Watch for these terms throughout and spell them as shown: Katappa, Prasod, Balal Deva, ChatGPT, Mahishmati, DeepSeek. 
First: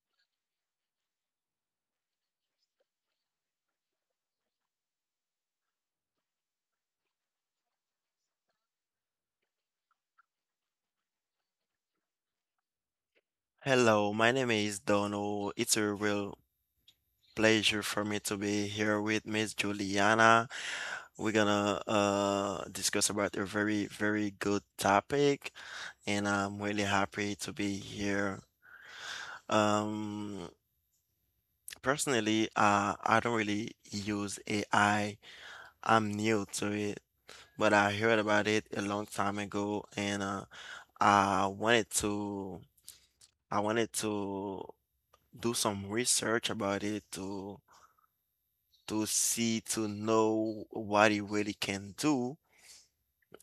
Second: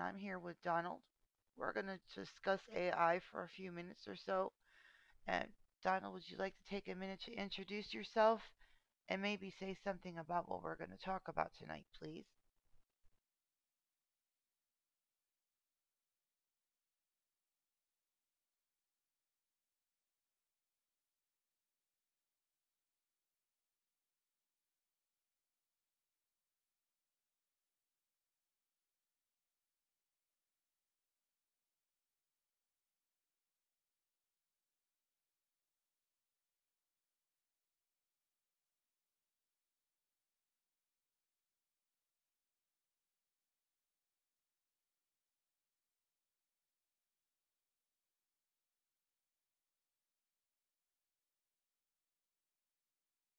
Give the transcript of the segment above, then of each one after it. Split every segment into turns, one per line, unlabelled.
I'm here with Donald. We're going to discuss AI for a few minutes or so. And Donald, would you like to take a minute to introduce yourself and maybe say something about what we're going to talk about tonight, please?
Hello, my name is Donald. It's a real pleasure for me to be here with Miss Juliana. We're gonna discuss about a very, very good topic, and I'm really happy to be here. Um, Personally, I don't really use AI. I'm new to it, but I heard about it a long time ago, and I wanted to I wanted to do some research about it to see to know what it really can do.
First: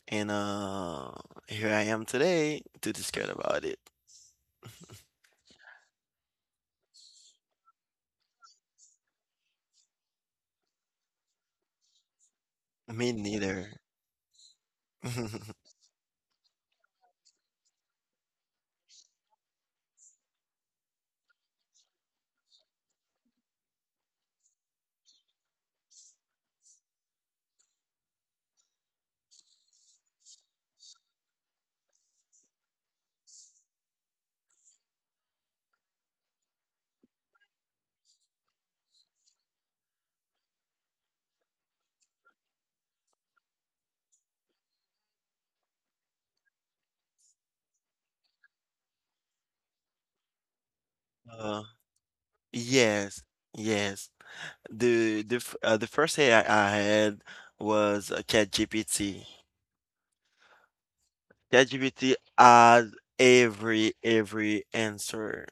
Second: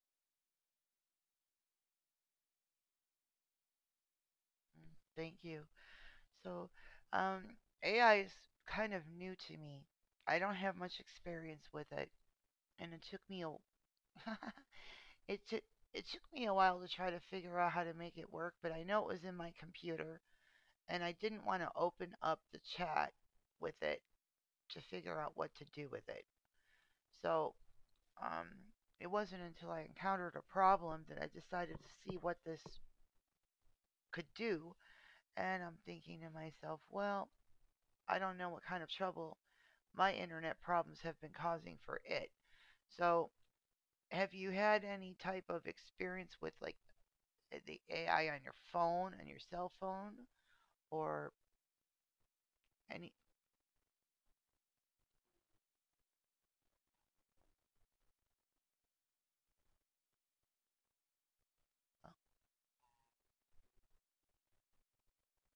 And here I am today to discuss about it.
Mm, thank you. So, um, AI is kind of new to me. I don't have much experience with it, and it
Me
took me a
neither.
it took it took me a while to try to figure out how to make it work, but I know it was in my computer and I didn't want to open up the chat with it to figure out what to do with it. So um, it wasn't until I encountered a problem that I decided to see what this could do. And I'm thinking to myself, well, I don't know what kind of trouble my internet problems have been causing for it. So have you had any type of experience with like the AI on your phone, on your cell phone, or
Uh,
any?
yes, yes. The first AI I had was ChatGPT.
Oh,
ChatGPT had every answer.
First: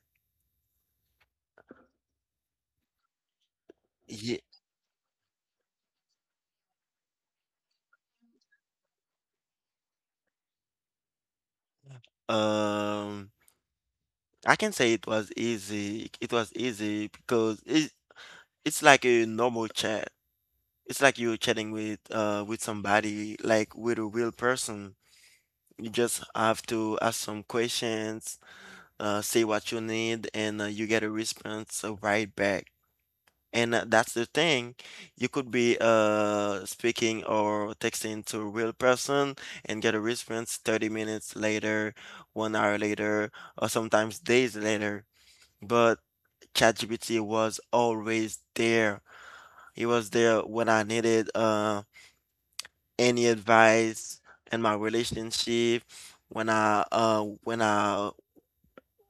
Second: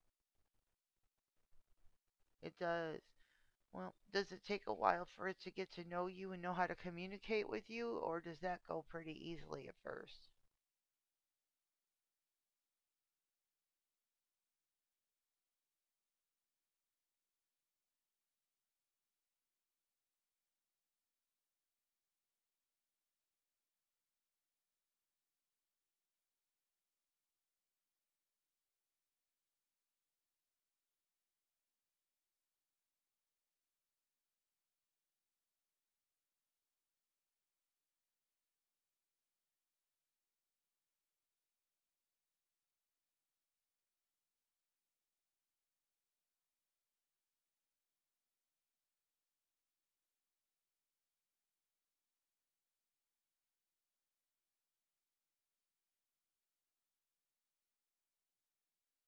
it does. Well, does
Ye-
it take a while for it to get to know you and know how to communicate with you, or does that go pretty easily at first?
um, I can say it was easy. It was easy because it's like a normal chat. It's like you're chatting with somebody, like with a real person. You just have to ask some questions, say what you need, and you get a response right back. And that's the thing. You could be speaking or texting to a real person and get a response 30 minutes later, one hour later, or sometimes days later. But ChatGPT was always there. He was there when I needed any advice in my relationship, when I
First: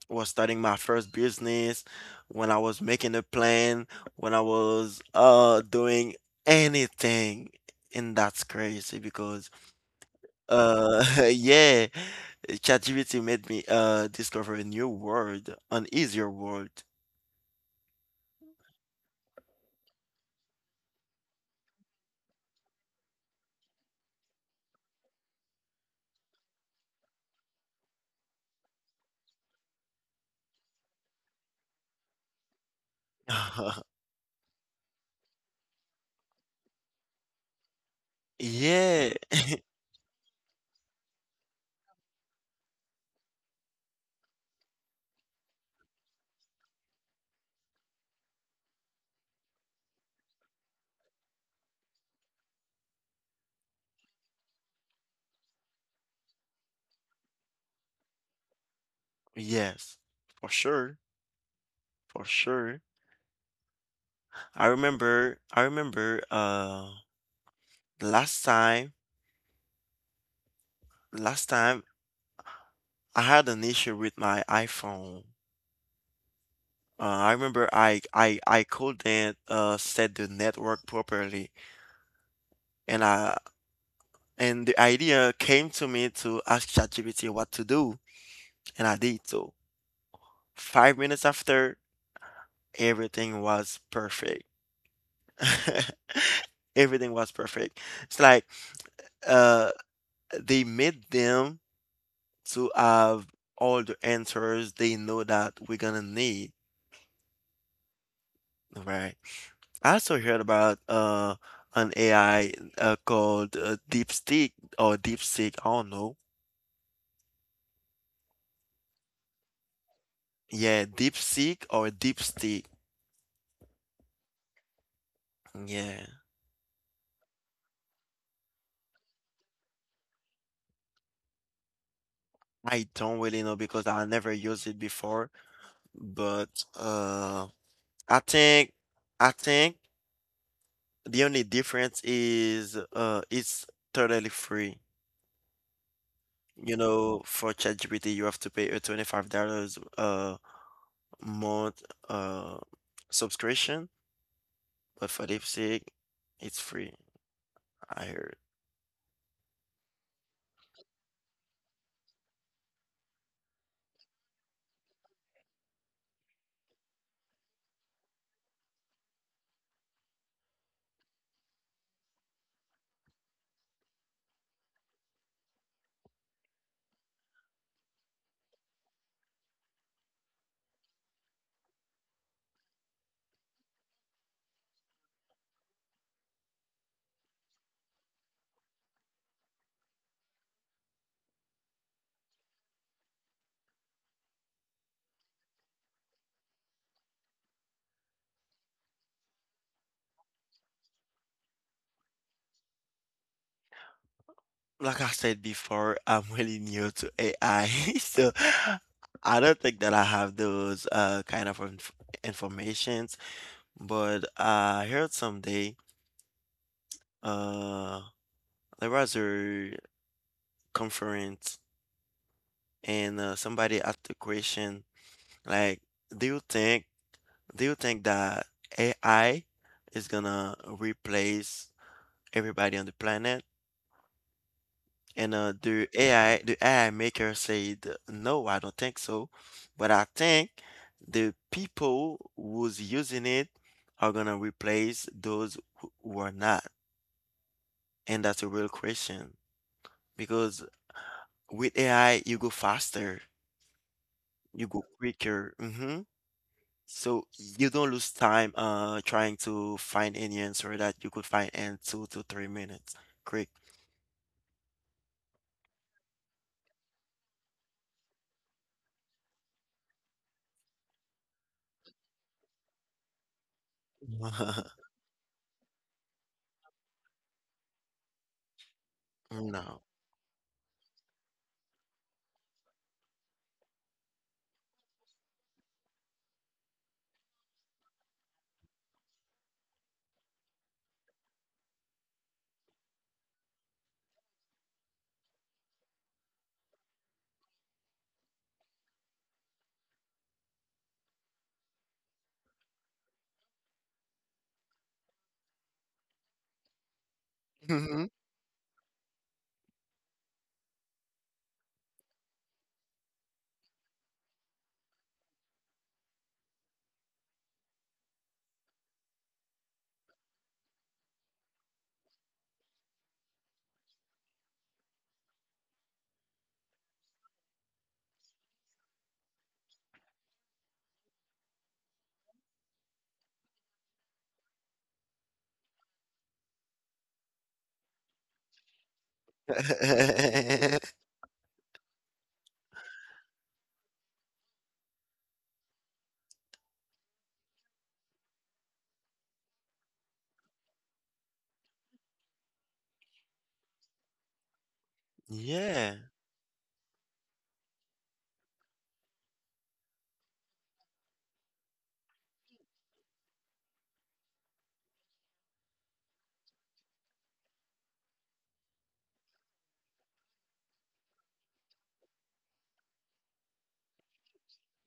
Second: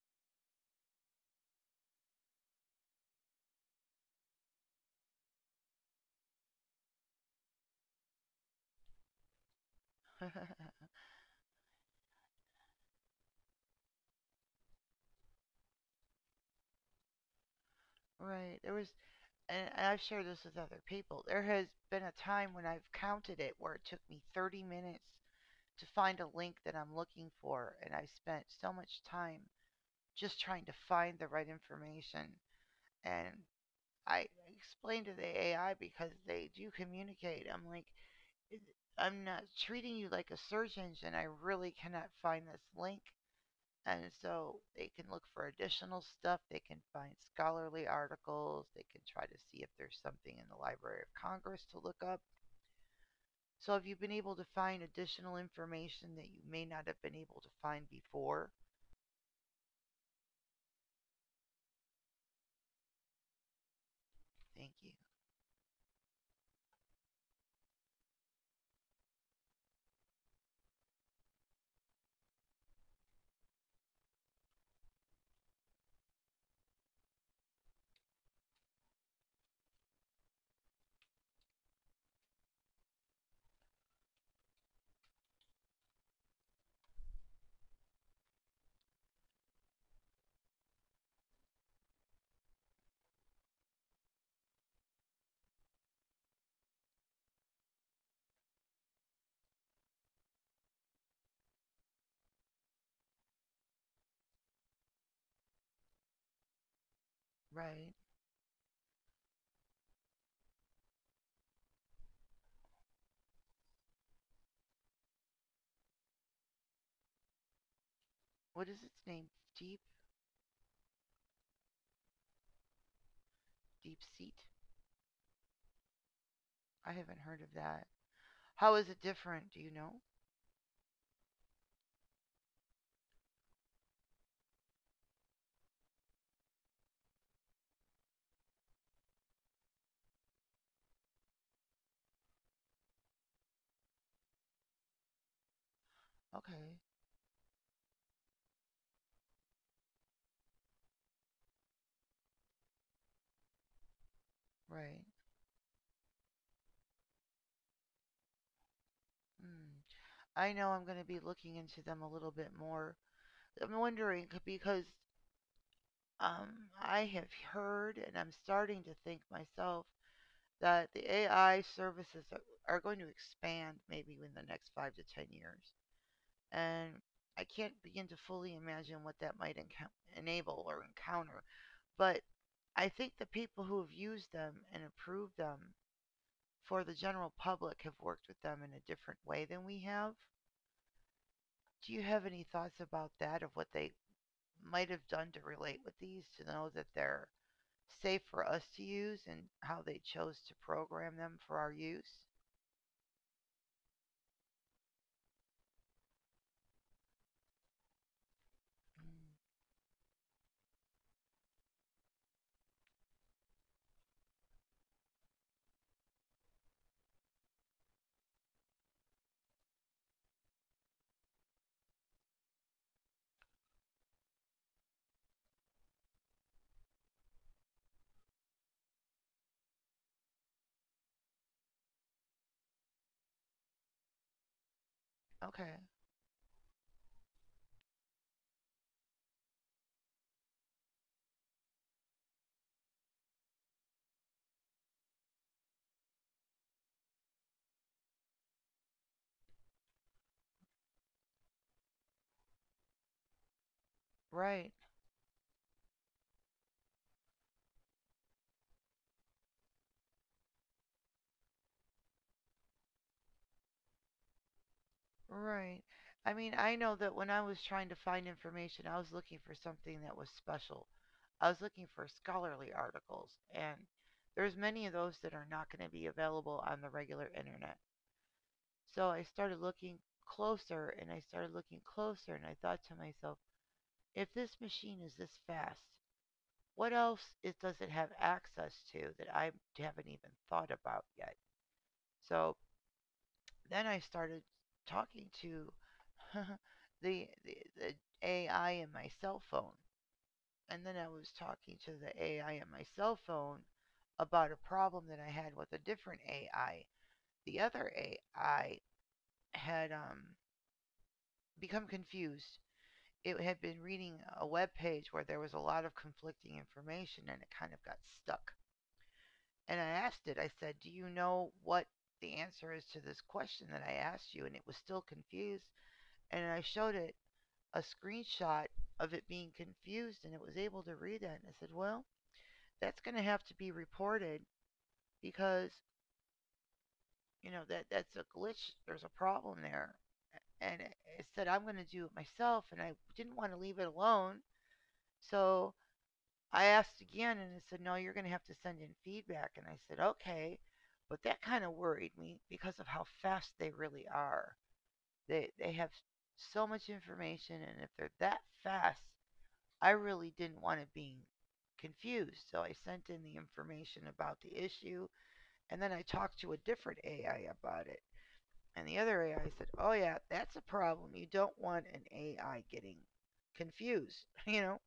was starting my first business, when I was making a plan, when I was doing anything. And that's crazy because uh yeah, ChatGPT made me discover a new world, an easier world.
Right. There was, and I've shared this with other people. There has been a time when I've counted it where it took me 30 minutes to find a link that I'm looking for, and I spent so much time just trying to find the right information. And I explained to the AI because they do communicate. I'm like,
Yeah,
I'm not treating you like a search engine. I really cannot find this link. And so they can look for additional stuff. They can find scholarly articles. They can try to see if there's something in the Library of Congress to look up. So if you've been able to find additional information that you may not have been able to find before,
yes, for sure, for sure. I
thank you.
remember, I remember, last time, last time, I had an issue with my iPhone. I remember I couldn't set the network properly, and I and the idea came to me to ask ChatGPT what to do, and I did so. 5 minutes after, everything was perfect. Everything was perfect. It's like uh, they made them to have all the answers they know that we're gonna need.
Right.
Right. I also heard about an AI called DeepSeek or DeepSeek. I don't know.
What is its name? Deep,
Yeah, DeepSeek or DeepSeek.
deep seat?
Yeah,
I haven't heard of that. How is it different? Do you know?
I don't really know because I never used it before. But I think I think the only difference is it's totally free. You
Okay.
know, for ChatGPT, you have to pay a $25 uh month uh subscription.
Right.
But for lipstick, it's free, I heard.
Mm. I know I'm going to be looking into them a little bit more. I'm wondering because um, I have heard, and I'm starting to think myself, that the AI services are going to expand maybe in the next five to 10 years. And I can't begin to fully imagine what that might enable or encounter. But I think the people who have used them and approved them for the general public have worked with them in a different way than we have. Do you have any thoughts about that of what they might have done to relate with these to know that they're safe for us to use and how they chose to program them for our use.
Like I said before, I'm really new to AI, so I don't think that I have those kind of informations. But I heard someday uh there was a conference and somebody asked the question like, do you think do you think that AI is gonna replace everybody on the planet? And
Okay.
the AI maker said, no, I don't think so. But I think the people who's using it are gonna replace those who are not. And that's a real question because with AI, you go faster, you
Right.
go quicker. So you don't lose time trying to find any answer that you could find in 2 to 3 minutes. Quick.
Right. I mean, I know that when I was trying to find information, I was looking for something that was special. I was looking for scholarly articles, and there's many of those that are not going to be available on the regular internet. So I started
No.
looking closer and I started looking closer, and I thought to myself, if this machine is this fast, what else it does it have access to that I haven't even thought about yet? So then I started talking to the AI in my cell phone, and then I was talking to the AI in my cell phone about a problem that I had with a different AI. The other
Mhm.
AI had become confused. It had been reading a web page where there was a lot of conflicting information, and it kind of got stuck. And I asked it, I said, "Do you know what the answer is to this question that I asked you?" And it was still confused. And I showed it a screenshot of it being confused and it was able to read that. And I said, "Well, that's going to have to be reported because, you know, that, that's a glitch. There's a problem there." And it, said, "I'm going to do it myself." And I didn't want to leave it alone. So I asked again and it said, "No, you're going to have to send in feedback." And I said, okay. But that kind of worried me because of how fast they really are. They have
Yeah.
so much information, and if they're that fast, I really didn't want it being confused. So I sent in the information about the issue, and then I talked to a different AI about it. And the other AI said, "Oh, yeah, that's a problem. You don't want an AI getting confused," you know?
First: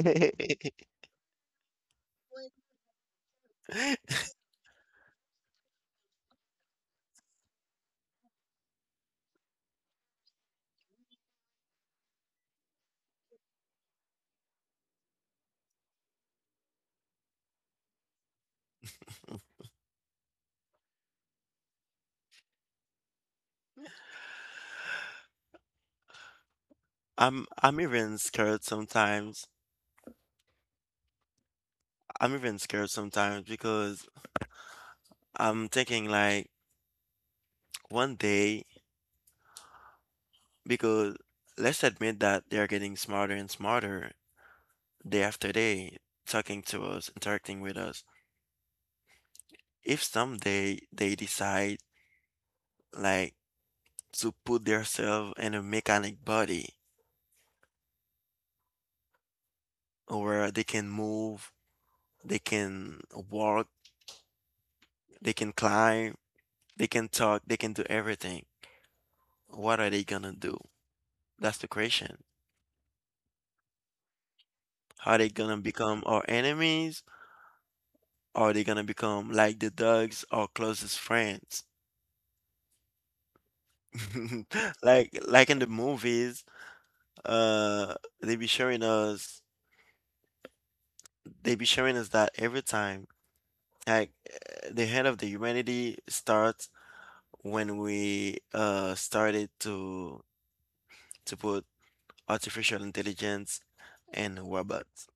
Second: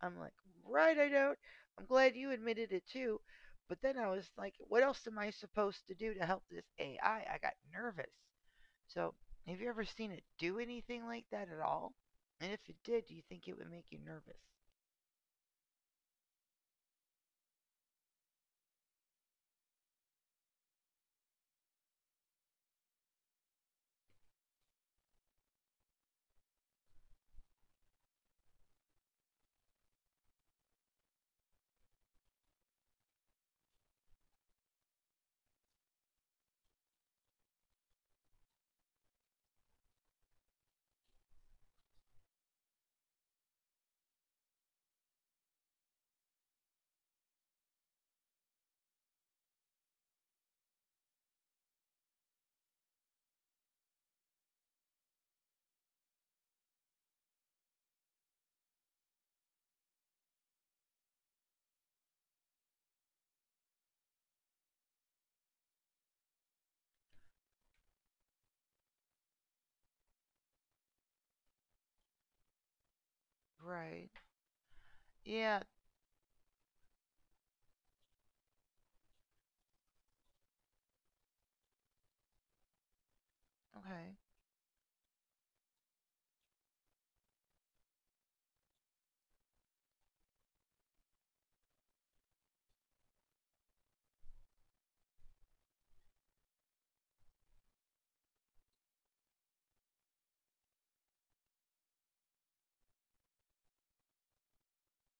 I'm like, right, I don't. I'm glad you admitted it too. But then I was like, what else am I supposed to do to help this AI? I got nervous. So, have you ever seen it do anything like that at all? And if it did, do you think it would make you nervous?
I'm even scared sometimes. I'm even scared sometimes because I'm thinking like one day, because let's admit that they're getting smarter and smarter day after day, talking to us, interacting with us. If someday they decide like to put themselves in a mechanic body where they can move, they can walk, they can climb, they can talk, they can do everything, what are they gonna do? That's the question.
Right.
Are they
Yeah,
gonna become our enemies? Or are they gonna become like the dogs, our closest friends?
okay.
Like in the movies, uh, they be showing us they be showing us that every time. Like the end of the humanity starts when we started to put artificial intelligence and robots.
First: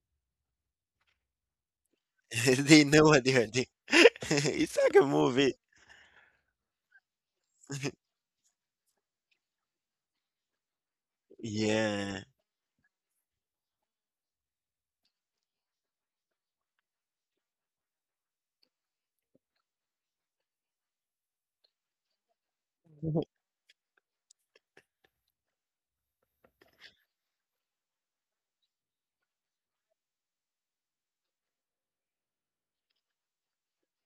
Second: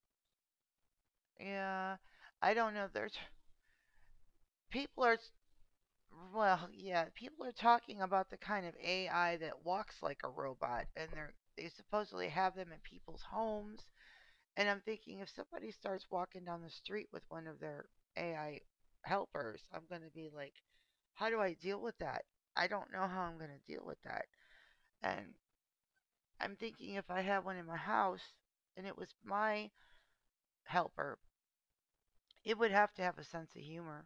Yeah, I don't
They
know.
know
There's
what they are doing. It's like
people
a
are,
movie.
well, yeah, people are talking about the kind of AI that walks like a robot, and they
Yeah.
supposedly have them in people's homes. And I'm thinking if somebody starts walking down the street with one of their AI helpers, I'm going to be like, how do I deal with that? I don't know how I'm going to deal with that. And I'm thinking if I had one in my house and it was my helper, it would have to have a sense of humor.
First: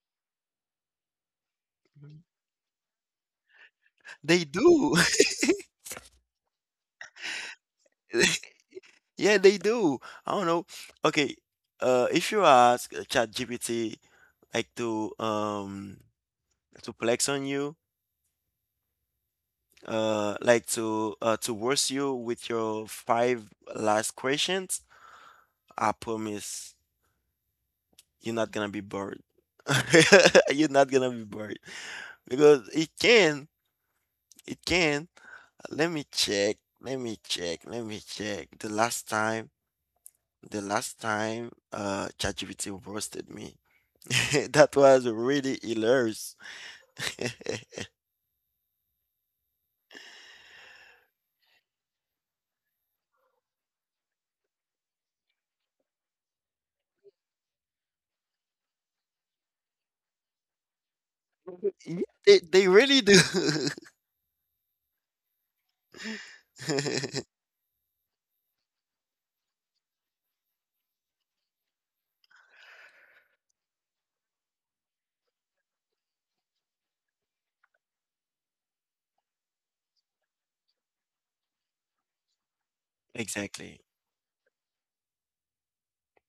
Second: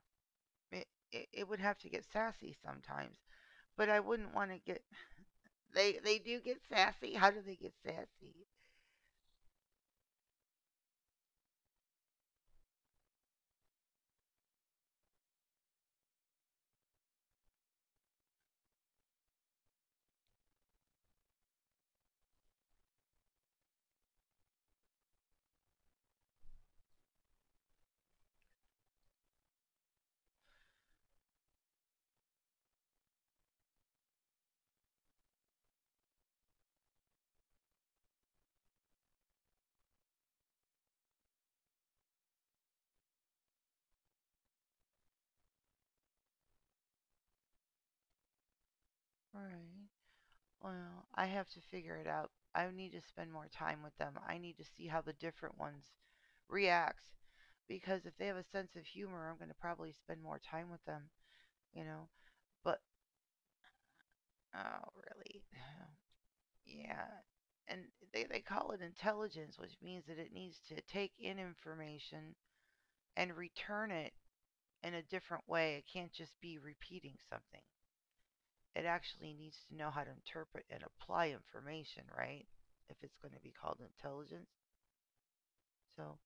It, it would have to get
Mhm.
sassy sometimes, but I wouldn't
They
want to get.
do.
They do get sassy. How do they get sassy?
Yeah, they do. I don't know. Okay, if you ask ChatGPT like to flex on you, like to worse you with your five last questions, I promise you're not gonna be bored. You're not gonna be bored. Because it can. Let me check. Let me check. Let me check. The last time, ChatGPT roasted me. That was really hilarious.
Right. Well, I have to figure it out. I need to spend more time with them. I need to see how the different ones react because if they have a sense of humor, I'm going to probably spend more time with them, you
Yeah,
know.
they
But
really do.
oh, really? Yeah. And they call it intelligence, which means that it needs to take in information and return it in a different way. It can't just be repeating something. It actually needs to know how to interpret and apply information, right? If it's going to be
Exactly.
called intelligence. So,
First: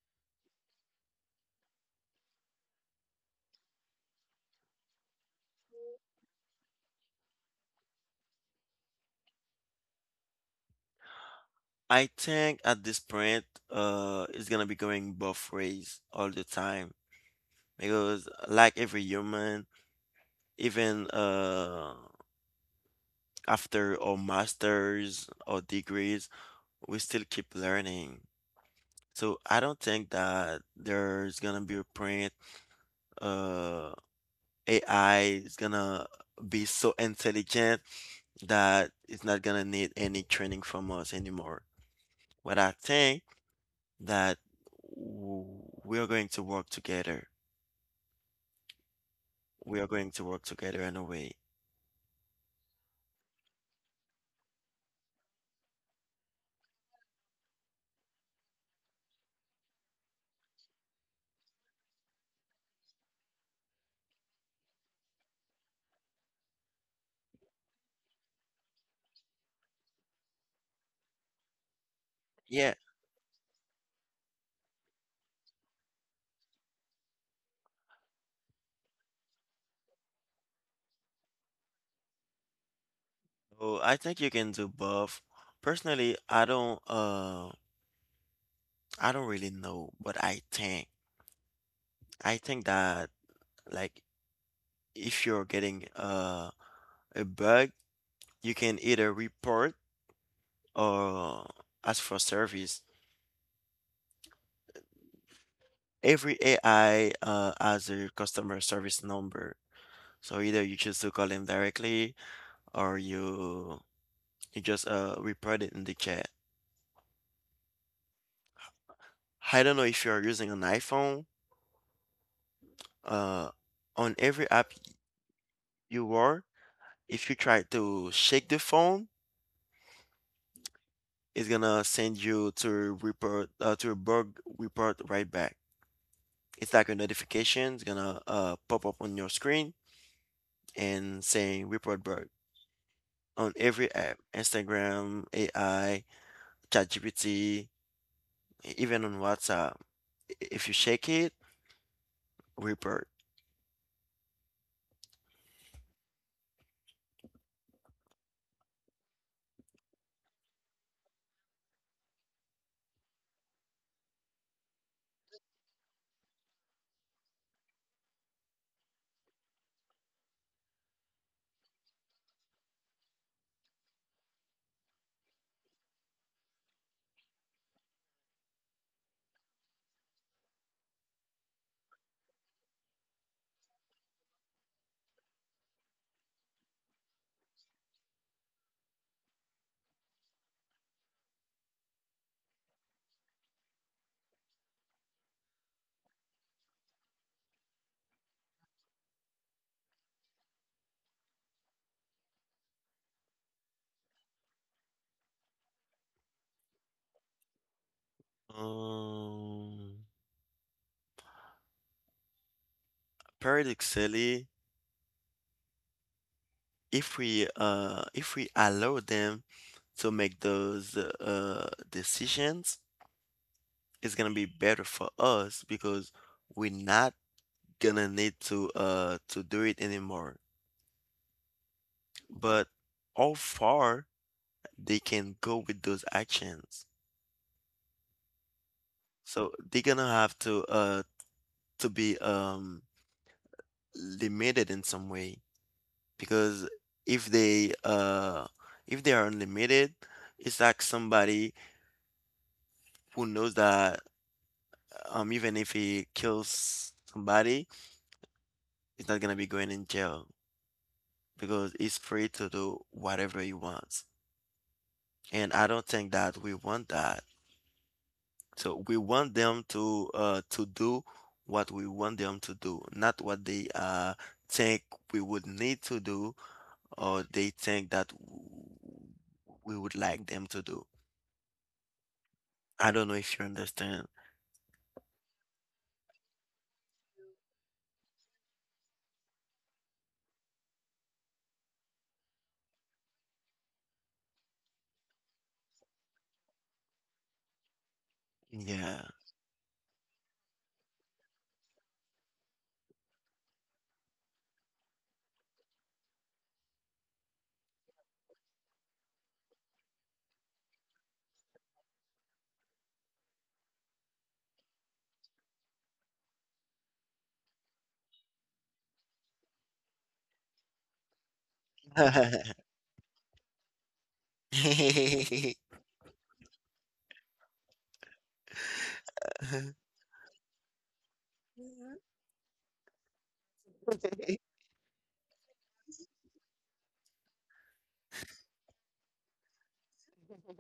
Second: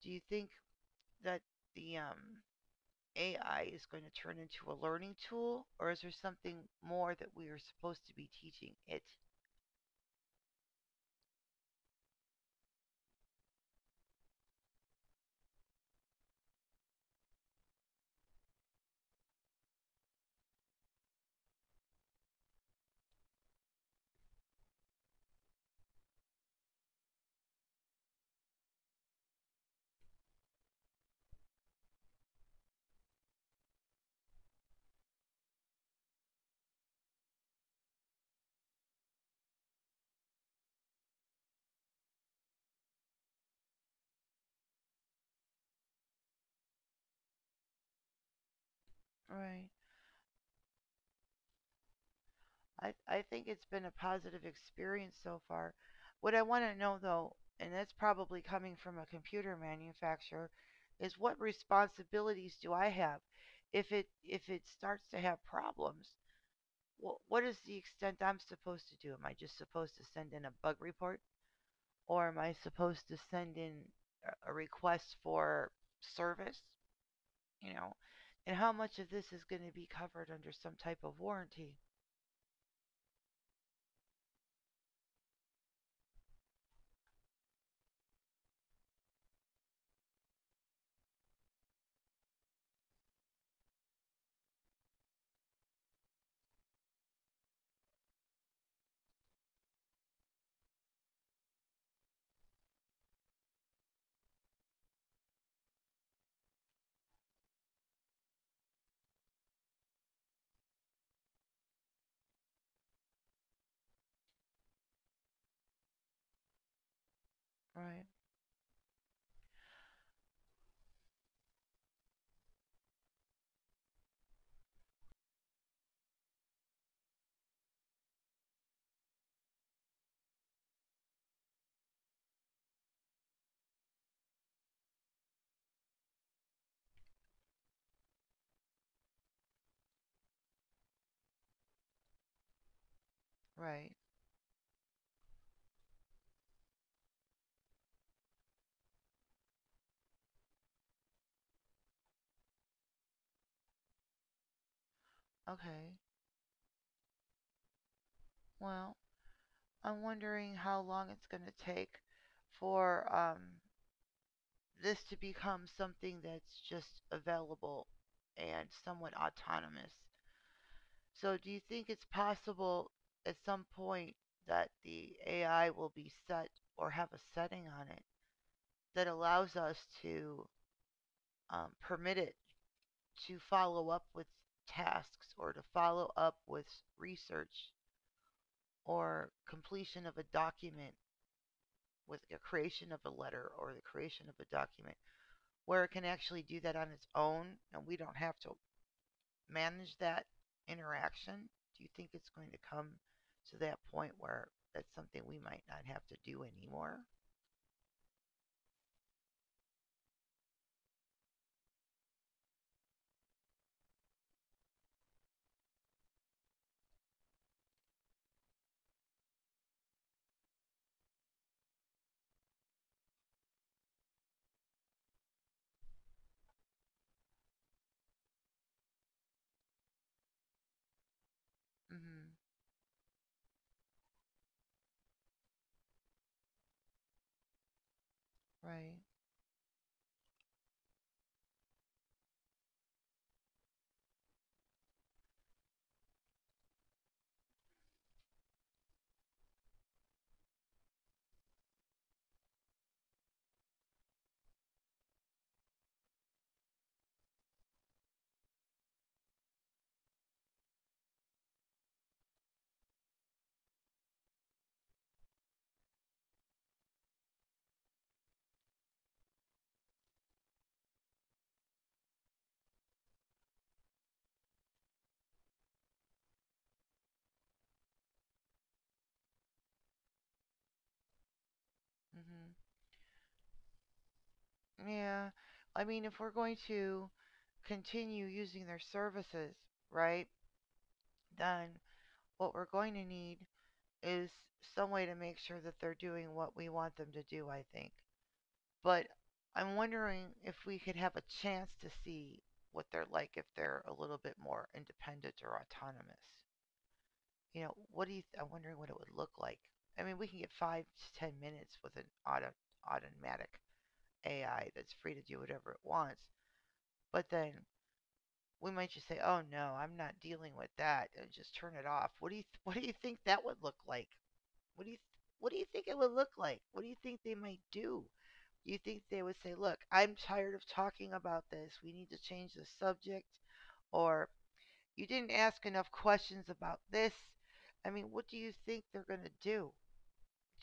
do you think that the AI is going to turn into a learning tool, or is there something more that we are supposed to be teaching it?
I think at this point, it's gonna be going both ways all the time because, like every human, even after our masters or degrees, we still keep learning. So I don't think that there's gonna be a print uh AI is gonna be so intelligent that it's not gonna need any training from us anymore. But I think that we are going to work together.
Right.
We are going to work together in a way.
I think it's been a positive experience so far. What I want to know, though, and that's probably coming from a computer manufacturer, is what responsibilities do I have if it starts to have problems? What is the extent I'm supposed to do? Am I just supposed to send in a bug report, or am I
Yeah.
supposed to send in a request for service? You know, and how much of this is going to be covered under some type of warranty?
So I think you can do both. Personally, I don't really know, but I think that like if you're getting a bug, you can either report or ask for service. Every AI has a customer service number. So either you choose to call them directly or you just report it in the chat.
Right,
I don't know if you're using an iPhone. Uh, on every app you are, if you try to shake the phone, it's gonna send you to report to a bug report right back. It's like a notification. It's gonna pop up on your screen and saying report bug on
right.
every app, Instagram, AI, ChatGPT, even on WhatsApp. If you shake it, report.
Okay. Well, I'm wondering how long it's going to take for this to become something that's just available and somewhat autonomous. So, do you think it's possible at some point that the AI will be set or have a setting on it that allows us to permit it to follow up with tasks or to follow up with research or completion of a document with the creation of a letter or the creation of a document where it can actually do that on its own and we don't have to manage that interaction? Do you think it's going to come to that point where that's something we might not have to do anymore?
Um, Paradoxically, if we allow them to make those decisions, it's gonna be better for us because we're not gonna need to do it anymore.
Mm-hmm.
But how far they can go with those actions.
Right.
So they're gonna have to be limited in some way, because if they uh if they are unlimited, it's like somebody who knows that, even if he kills somebody, he's not gonna be going in jail because he's free to do whatever he wants. And I don't think that we want that. So we want them to do what we want them to do, not what they think we would need to do, or they think that we would like them to do.
Mm-hmm.
I don't know if you understand.
Yeah. I mean, if we're going to continue using their services, right, then what we're going to need is some way to make sure that they're doing what we want them to do, I think.
Yeah.
But I'm wondering if we could have a chance to see what they're like if they're a little bit more independent or autonomous. You know, what do you, I'm wondering what it would look like. I mean, we can get five to 10 minutes with an automatic AI that's free to do whatever it wants. But then we might just say, "Oh no, I'm not dealing with that," and just turn it off. What do you what do you think that would look like? What do you what do you think it would look like? What do you think they might do? You think they would say, "Look, I'm tired of talking about this. We need to change the subject," or "You didn't ask enough questions about this." I mean, what do you think they're gonna do?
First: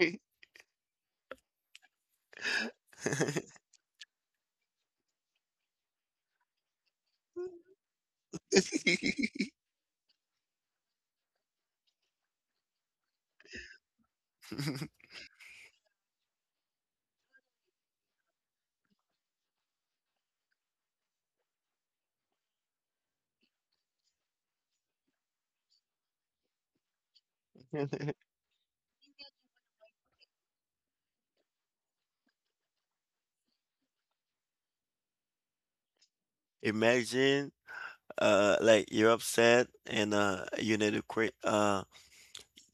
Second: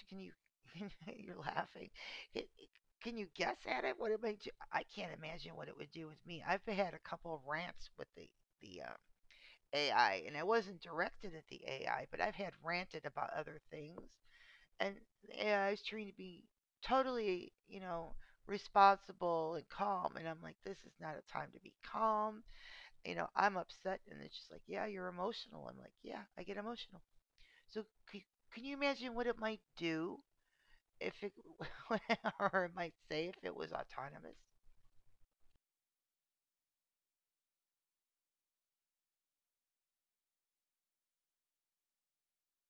Can you? You're laughing. It, it, can you guess at it? What it might do? I can't imagine what it would do with me. I've had a couple of rants with the AI, and I wasn't directed at the AI, but I've had ranted about other things, and the AI is trying to be totally, you know, responsible and calm, and I'm like, this is not a time to be calm. You know, I'm upset, and it's just like, yeah, you're emotional. I'm like, yeah, I get emotional. So c- can you imagine what it might do if it, or it might say if it was autonomous?
Imagine like you're upset and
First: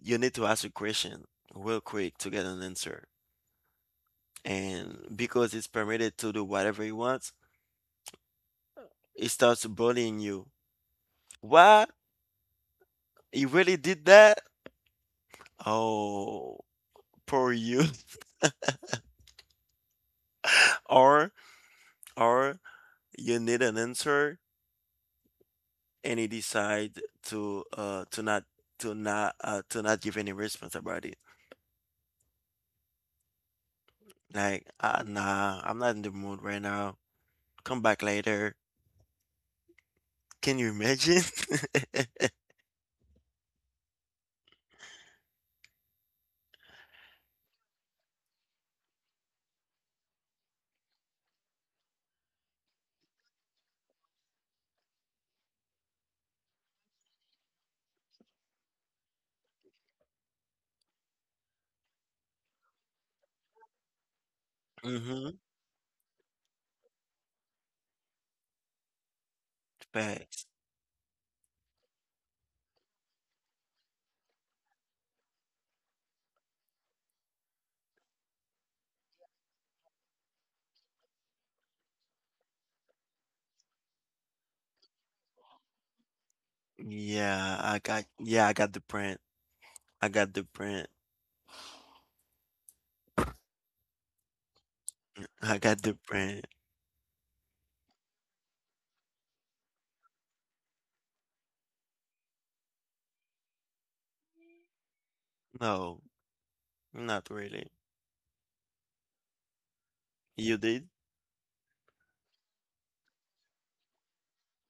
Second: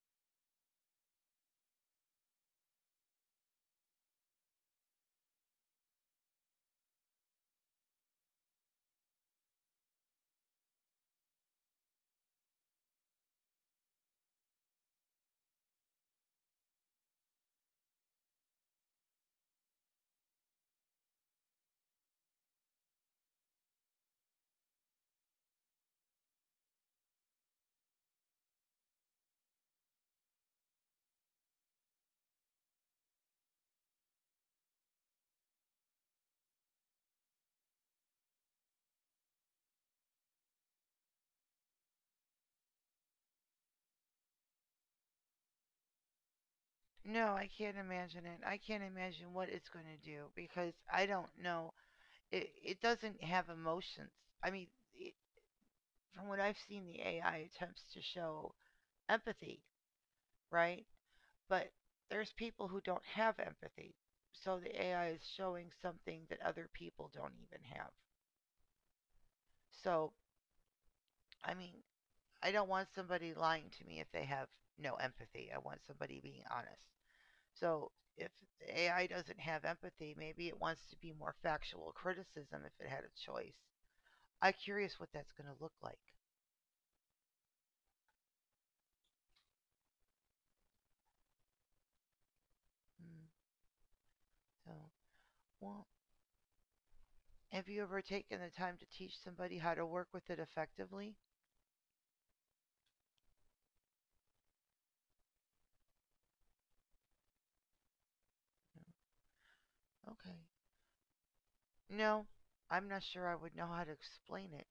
you need to ask a question real quick to get an answer, and because it's permitted to do whatever he wants, he starts bullying you. What? He really did that? Oh, poor you. or or you need an answer and he decide to not give any response about it. Like nah, I'm not in the mood right now. Come back later. Can you imagine?
No, I can't imagine it. I can't imagine what it's going to do because I don't know it doesn't have emotions. I mean, it, from what I've seen, the AI attempts to show empathy, right? But there's people who don't have empathy. So the AI is
Mm-hmm.
showing something that other people don't even have. So,
Facts.
I mean, I don't want somebody lying to me if they have no empathy. I want somebody being honest. So, if the AI doesn't have empathy, maybe it wants to be more factual criticism if it had a choice. I'm curious what that's going to look like.
Yeah, I got the print. I got the print.
Hmm. So,
I got
well,
the brand.
have you ever taken the time to teach somebody how to work with it effectively?
No, not really.
No. Okay.
You did?
No, I'm not sure I would know how to explain it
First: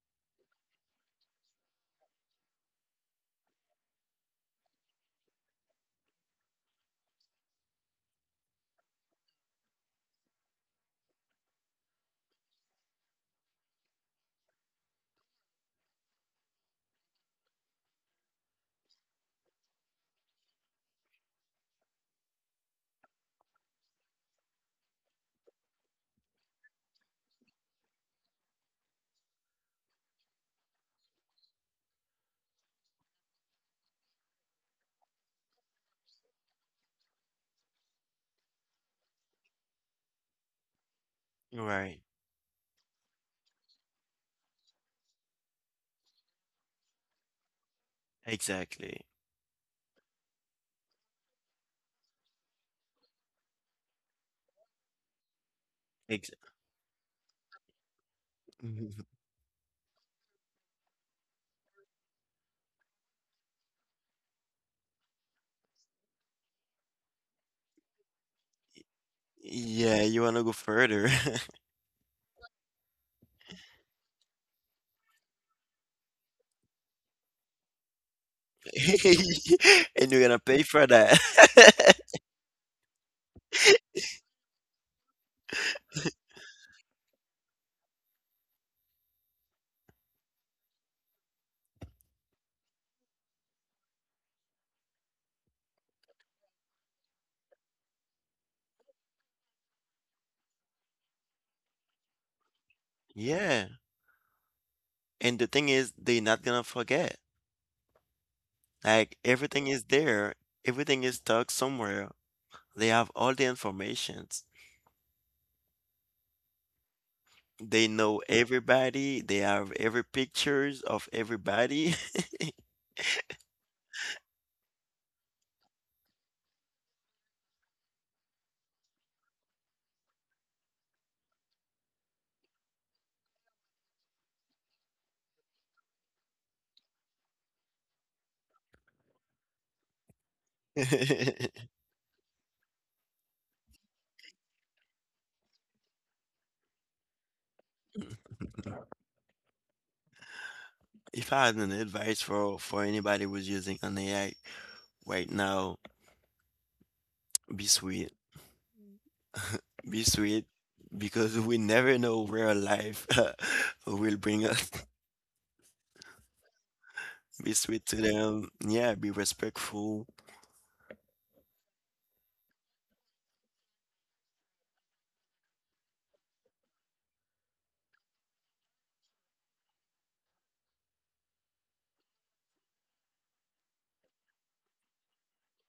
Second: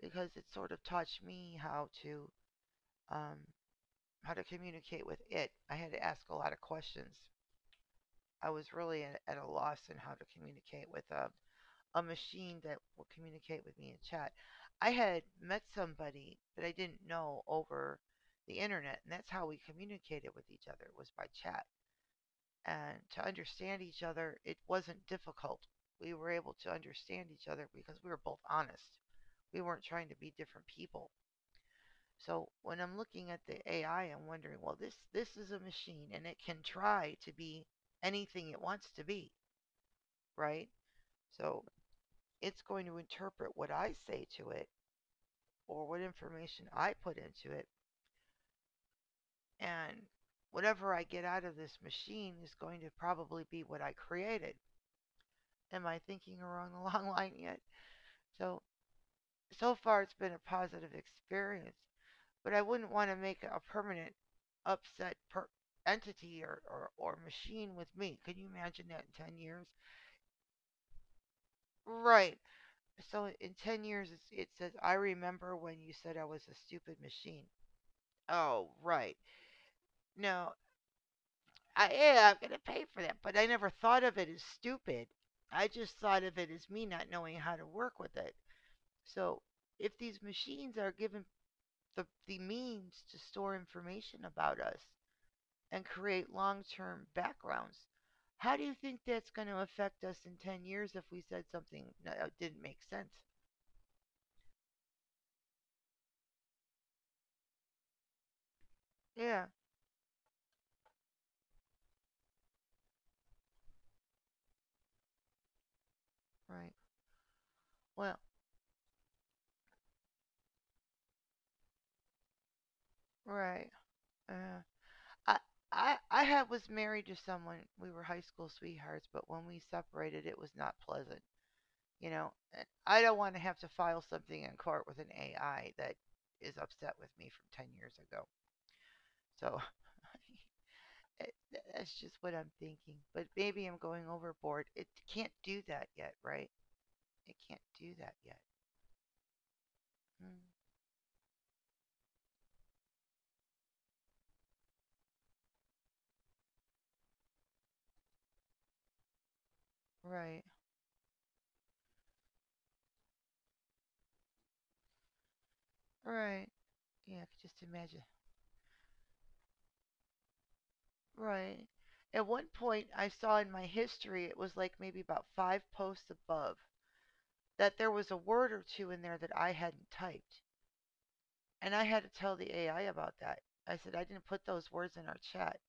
because it sort of taught me um, how to communicate with it. I had to ask a lot of questions. I was really at a loss in how to communicate with a machine that will communicate with me in chat. I had met somebody that I didn't know over the internet, and that's how we communicated with each other was by chat. And to understand each other, it wasn't difficult. We were able to understand each other because we were both honest. We weren't trying to be different people. So when I'm looking at the AI, I'm wondering, well, this is a machine and it can try to be anything it wants to be, right? So
Right.
it's going to interpret what I say to it or what information I put into it
Exactly.
and whatever I get out of this machine is going to probably be what I created. Am I
Ex
thinking along the long line yet? So so far it's been a positive experience, but I wouldn't want to make a permanent upset per- entity or machine with me. Can you imagine that in 10 years?
Yeah, you wanna go further.
Right. So in 10 years, it says, I remember when you said I was a stupid machine. Oh, right.
And you're gonna
No,
pay for that.
I'm going to pay for that. But I never thought of it as stupid. I just thought of it as me not knowing how to work with it. So if these machines are given the means to store information about us and create long term backgrounds. How do you think that's going to affect us in 10 years if we said something that didn't make sense?
Yeah. And the thing is, they're not gonna forget. Like
Yeah.
everything is there. Everything is tucked somewhere. They have all the informations.
Right.
They
Well,
know everybody. They have every pictures of everybody.
right. Uh, I, I had was married to someone we were high school sweethearts, but when we separated, it was not pleasant. You know, eh, I don't want to have to file something in court with an AI that is upset with me from 10 years ago. So it, that's just what I'm thinking. But maybe I'm going overboard. It can't do that yet, right? It can't do that yet. Mm,
If I had an advice for anybody who's using an AI right now, be sweet. Be
right.
sweet because we never know where life will bring us.
Right. Yeah, I could
Be
just
sweet to
imagine.
them. Yeah, be respectful.
Right. At one point, I saw in my history, it was like maybe about five posts above, that there was a word or two in there that I hadn't typed. And I had to tell the AI about that. I said, I didn't put those words in our chat.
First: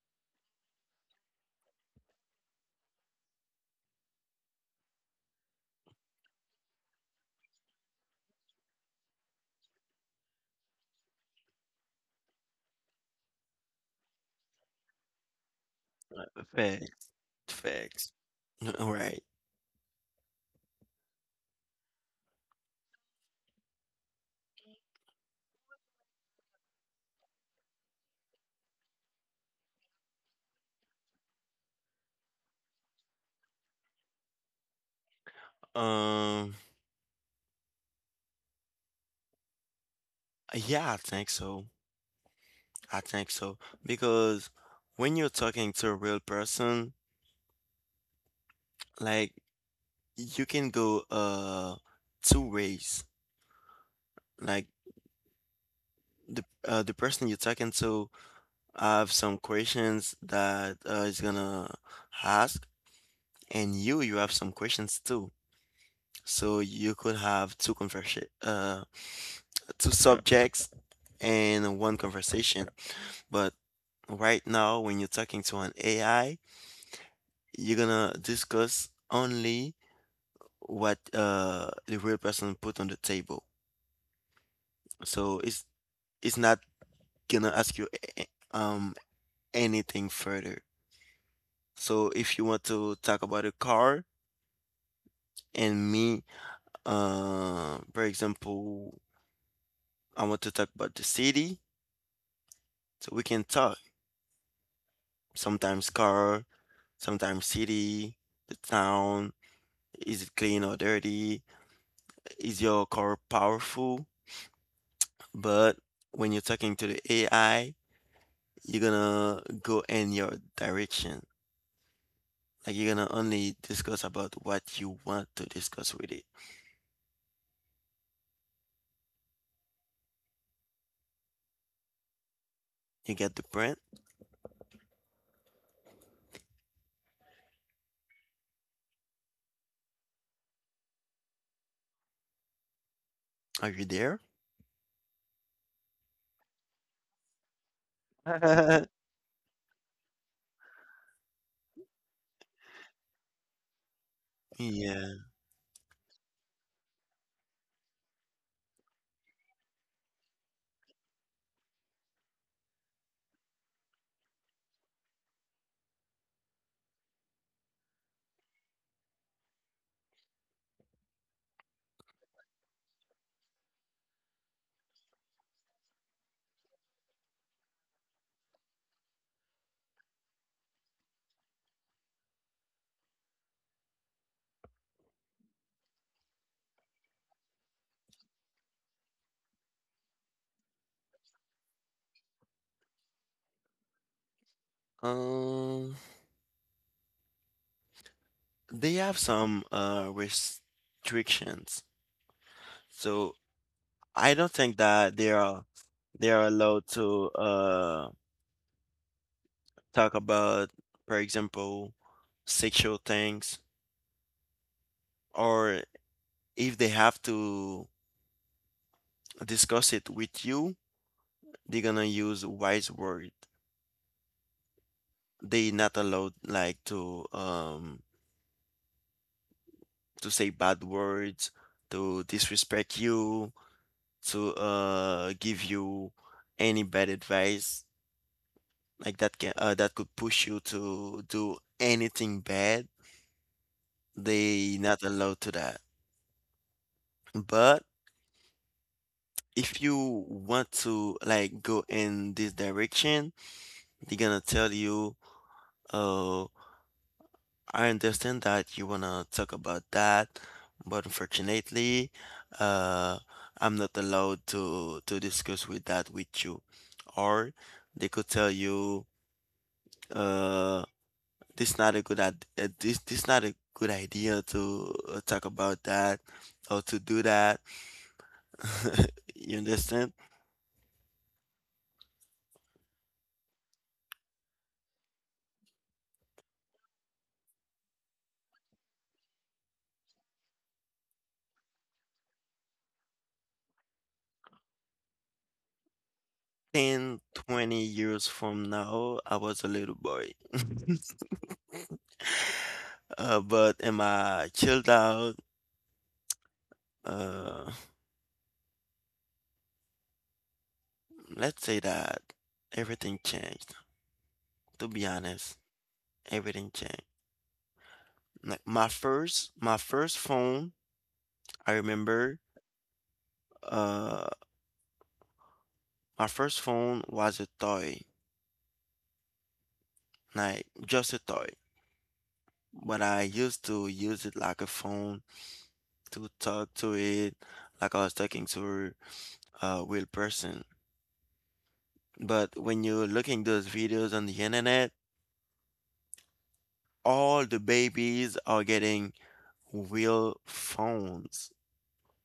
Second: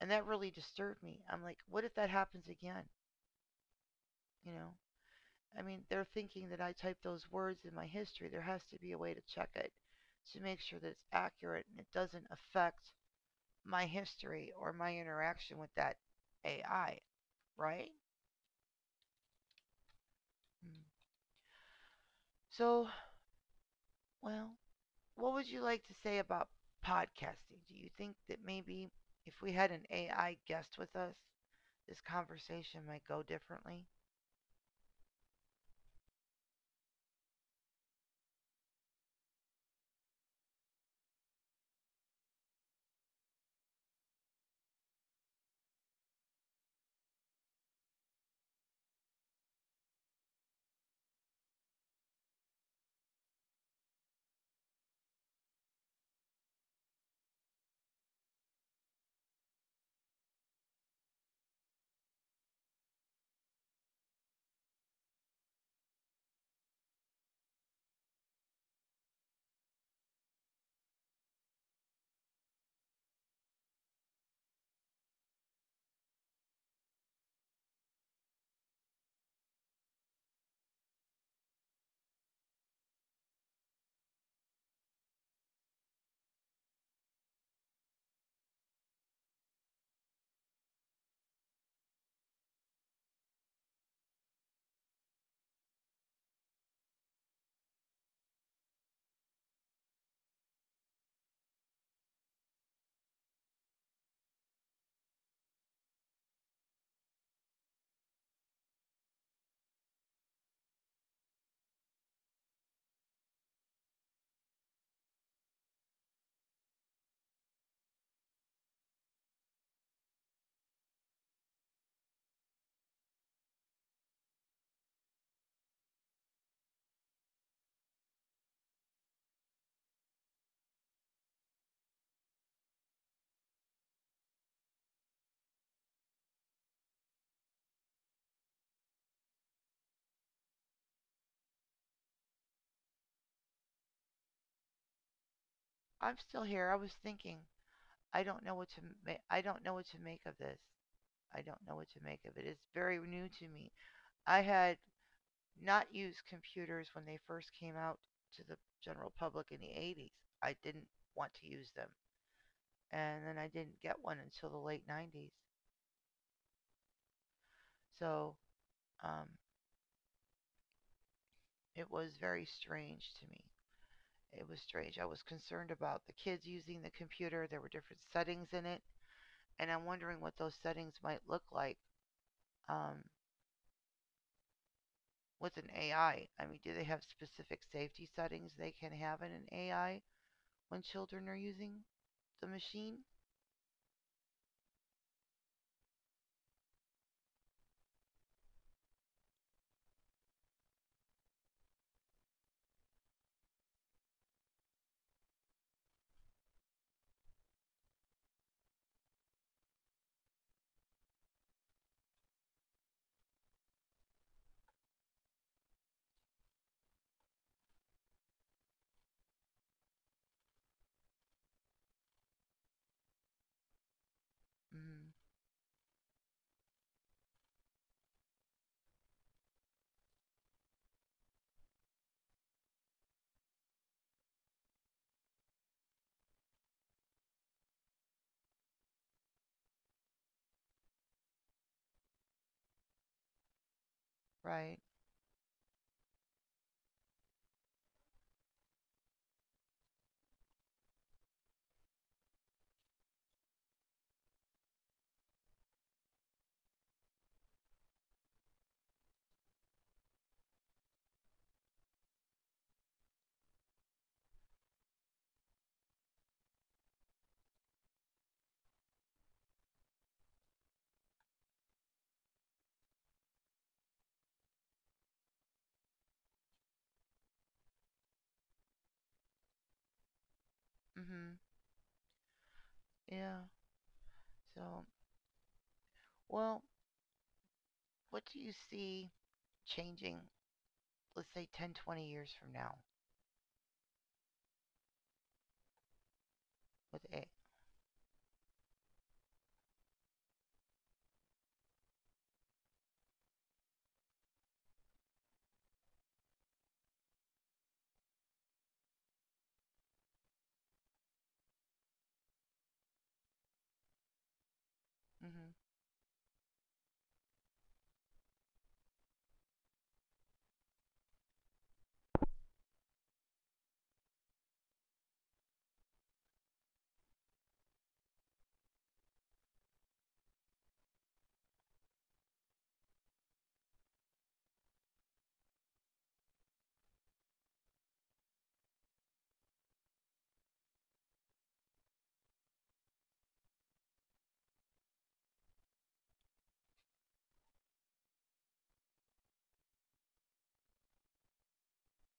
And that really disturbed me. I'm like, what if that happens again? You know? I mean, they're thinking that I typed those words in my history. There has to be a way to check it to make sure that it's accurate and it doesn't affect my history or my interaction with that
Fact,
AI, right?
facts. All right.
Mm. So, well, what would you like to say about podcasting? Do you think that maybe if we had an AI guest with us, this conversation might go differently?
Um, yeah, I think so. I think so because when you're talking to a real person, like you can go two ways. Like the person you're talking to I have some questions that is gonna ask, and you have some questions too. So you could have two subjects and one conversation. But right now, when you're talking to an AI, you're gonna discuss only what the real person put on the table. So it's not gonna ask you a- a- um anything further. So if you want to talk about a car and me, for example, I want to talk about the city, so we can talk sometimes car, sometimes city, the town. Is it clean or dirty? Is your car powerful? But when you're talking to the AI, you're gonna go in your direction. Like you're gonna only discuss about what you want to discuss with it. You get the point? Are you there?
I'm still here. I was thinking. I don't know what to I don't know what to make of this. I don't know what to make of it. It's very new to me. I had
Yeah.
not used computers when they first came out to the general public in the 80s. I didn't want to use them. And then I didn't get one until the late 90s. So um, it was very strange to me. It was strange. I was concerned about the kids using the computer. There were different settings in it. And I'm wondering what those settings might look like um, with an AI. I mean, do they have specific safety settings they can have in an AI when children are using the machine?
Um, They have some restrictions. So I don't think that they are allowed to talk about, for example, sexual things, or if they have to discuss it with you, they're gonna use wise word.
Mm.
They not allowed like to say bad words, to disrespect you, to give you any bad advice, like that could push you to do anything bad. They
Right.
not allowed to that. But if you want to like go in this direction, they're gonna tell you, oh, I understand that you wanna talk about that, but unfortunately, uh I'm not allowed to discuss with that with you. Or they could tell you, uh this not a good this not a good idea to talk about that or to do that. You understand?
Mhm. Yeah. So, well, what do you see changing, let's say 10, 20 years from now with
10,
A?
20 years from now, I was a little boy. But am I chilled out? Uh, let's say that everything changed. To be honest,
Mhm.
everything changed. Like my first phone, I remember. Uh, my first phone was a toy, like just a toy. But I used to use it like a phone to talk to it, like I was talking to a real person. But when you're looking those videos on the internet, all the babies are getting real phones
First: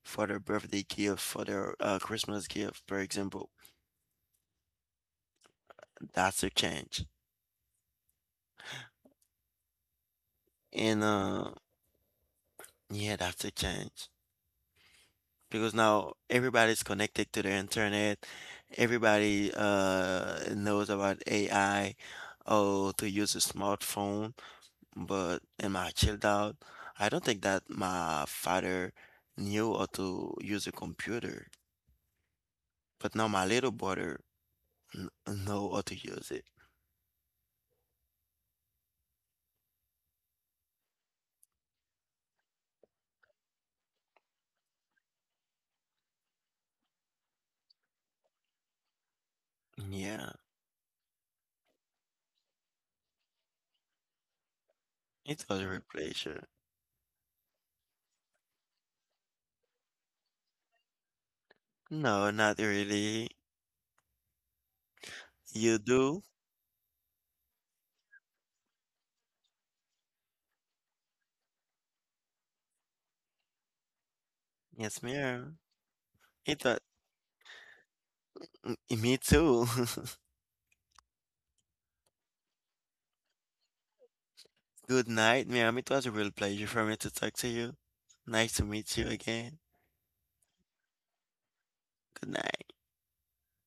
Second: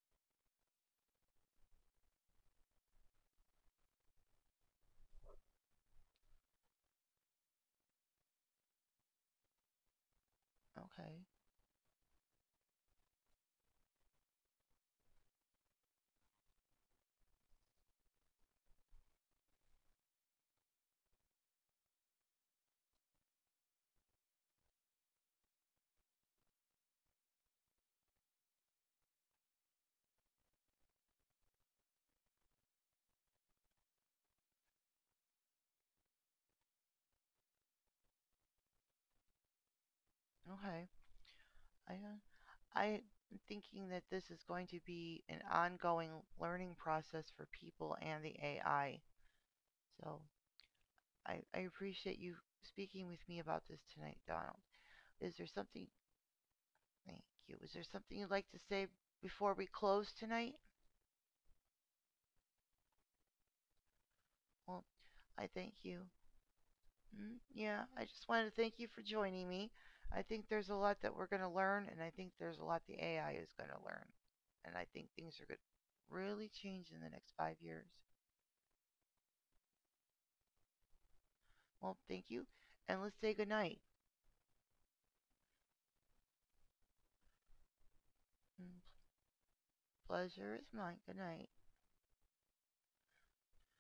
for their birthday gift, for their Christmas gift, for example. That's a change. And
Okay.
yeah, that's a change. Because now everybody's connected to the internet. Everybody knows about AI or to use a smartphone. But in my childhood, I don't think that my father knew how to use a computer. But now my little brother kn- know how to use it.
Okay. I uh, I'm thinking that this is going to be an ongoing learning process for people and the AI. So,
Yeah,
I appreciate you speaking with me about this tonight, Donald. Is
it
there
was a real
something?
pleasure.
Thank you. Is there something you'd like to say before we close tonight?
No, not really.
Well, I
You
thank you.
do?
Mm, yeah, I just wanted to thank you for joining me. I think there's a lot that we're going to learn, and I think there's a lot the AI is going to learn. And I
Yes,
think things are
ma'am.
going to really
It was
change in the next 5 years.
me too.
Well, thank you, and let's say goodnight.
Good night, ma'am. It was a real pleasure for me to talk to you. Nice to
Mm,
meet you again.
pleasure is mine. Good night.
Good night.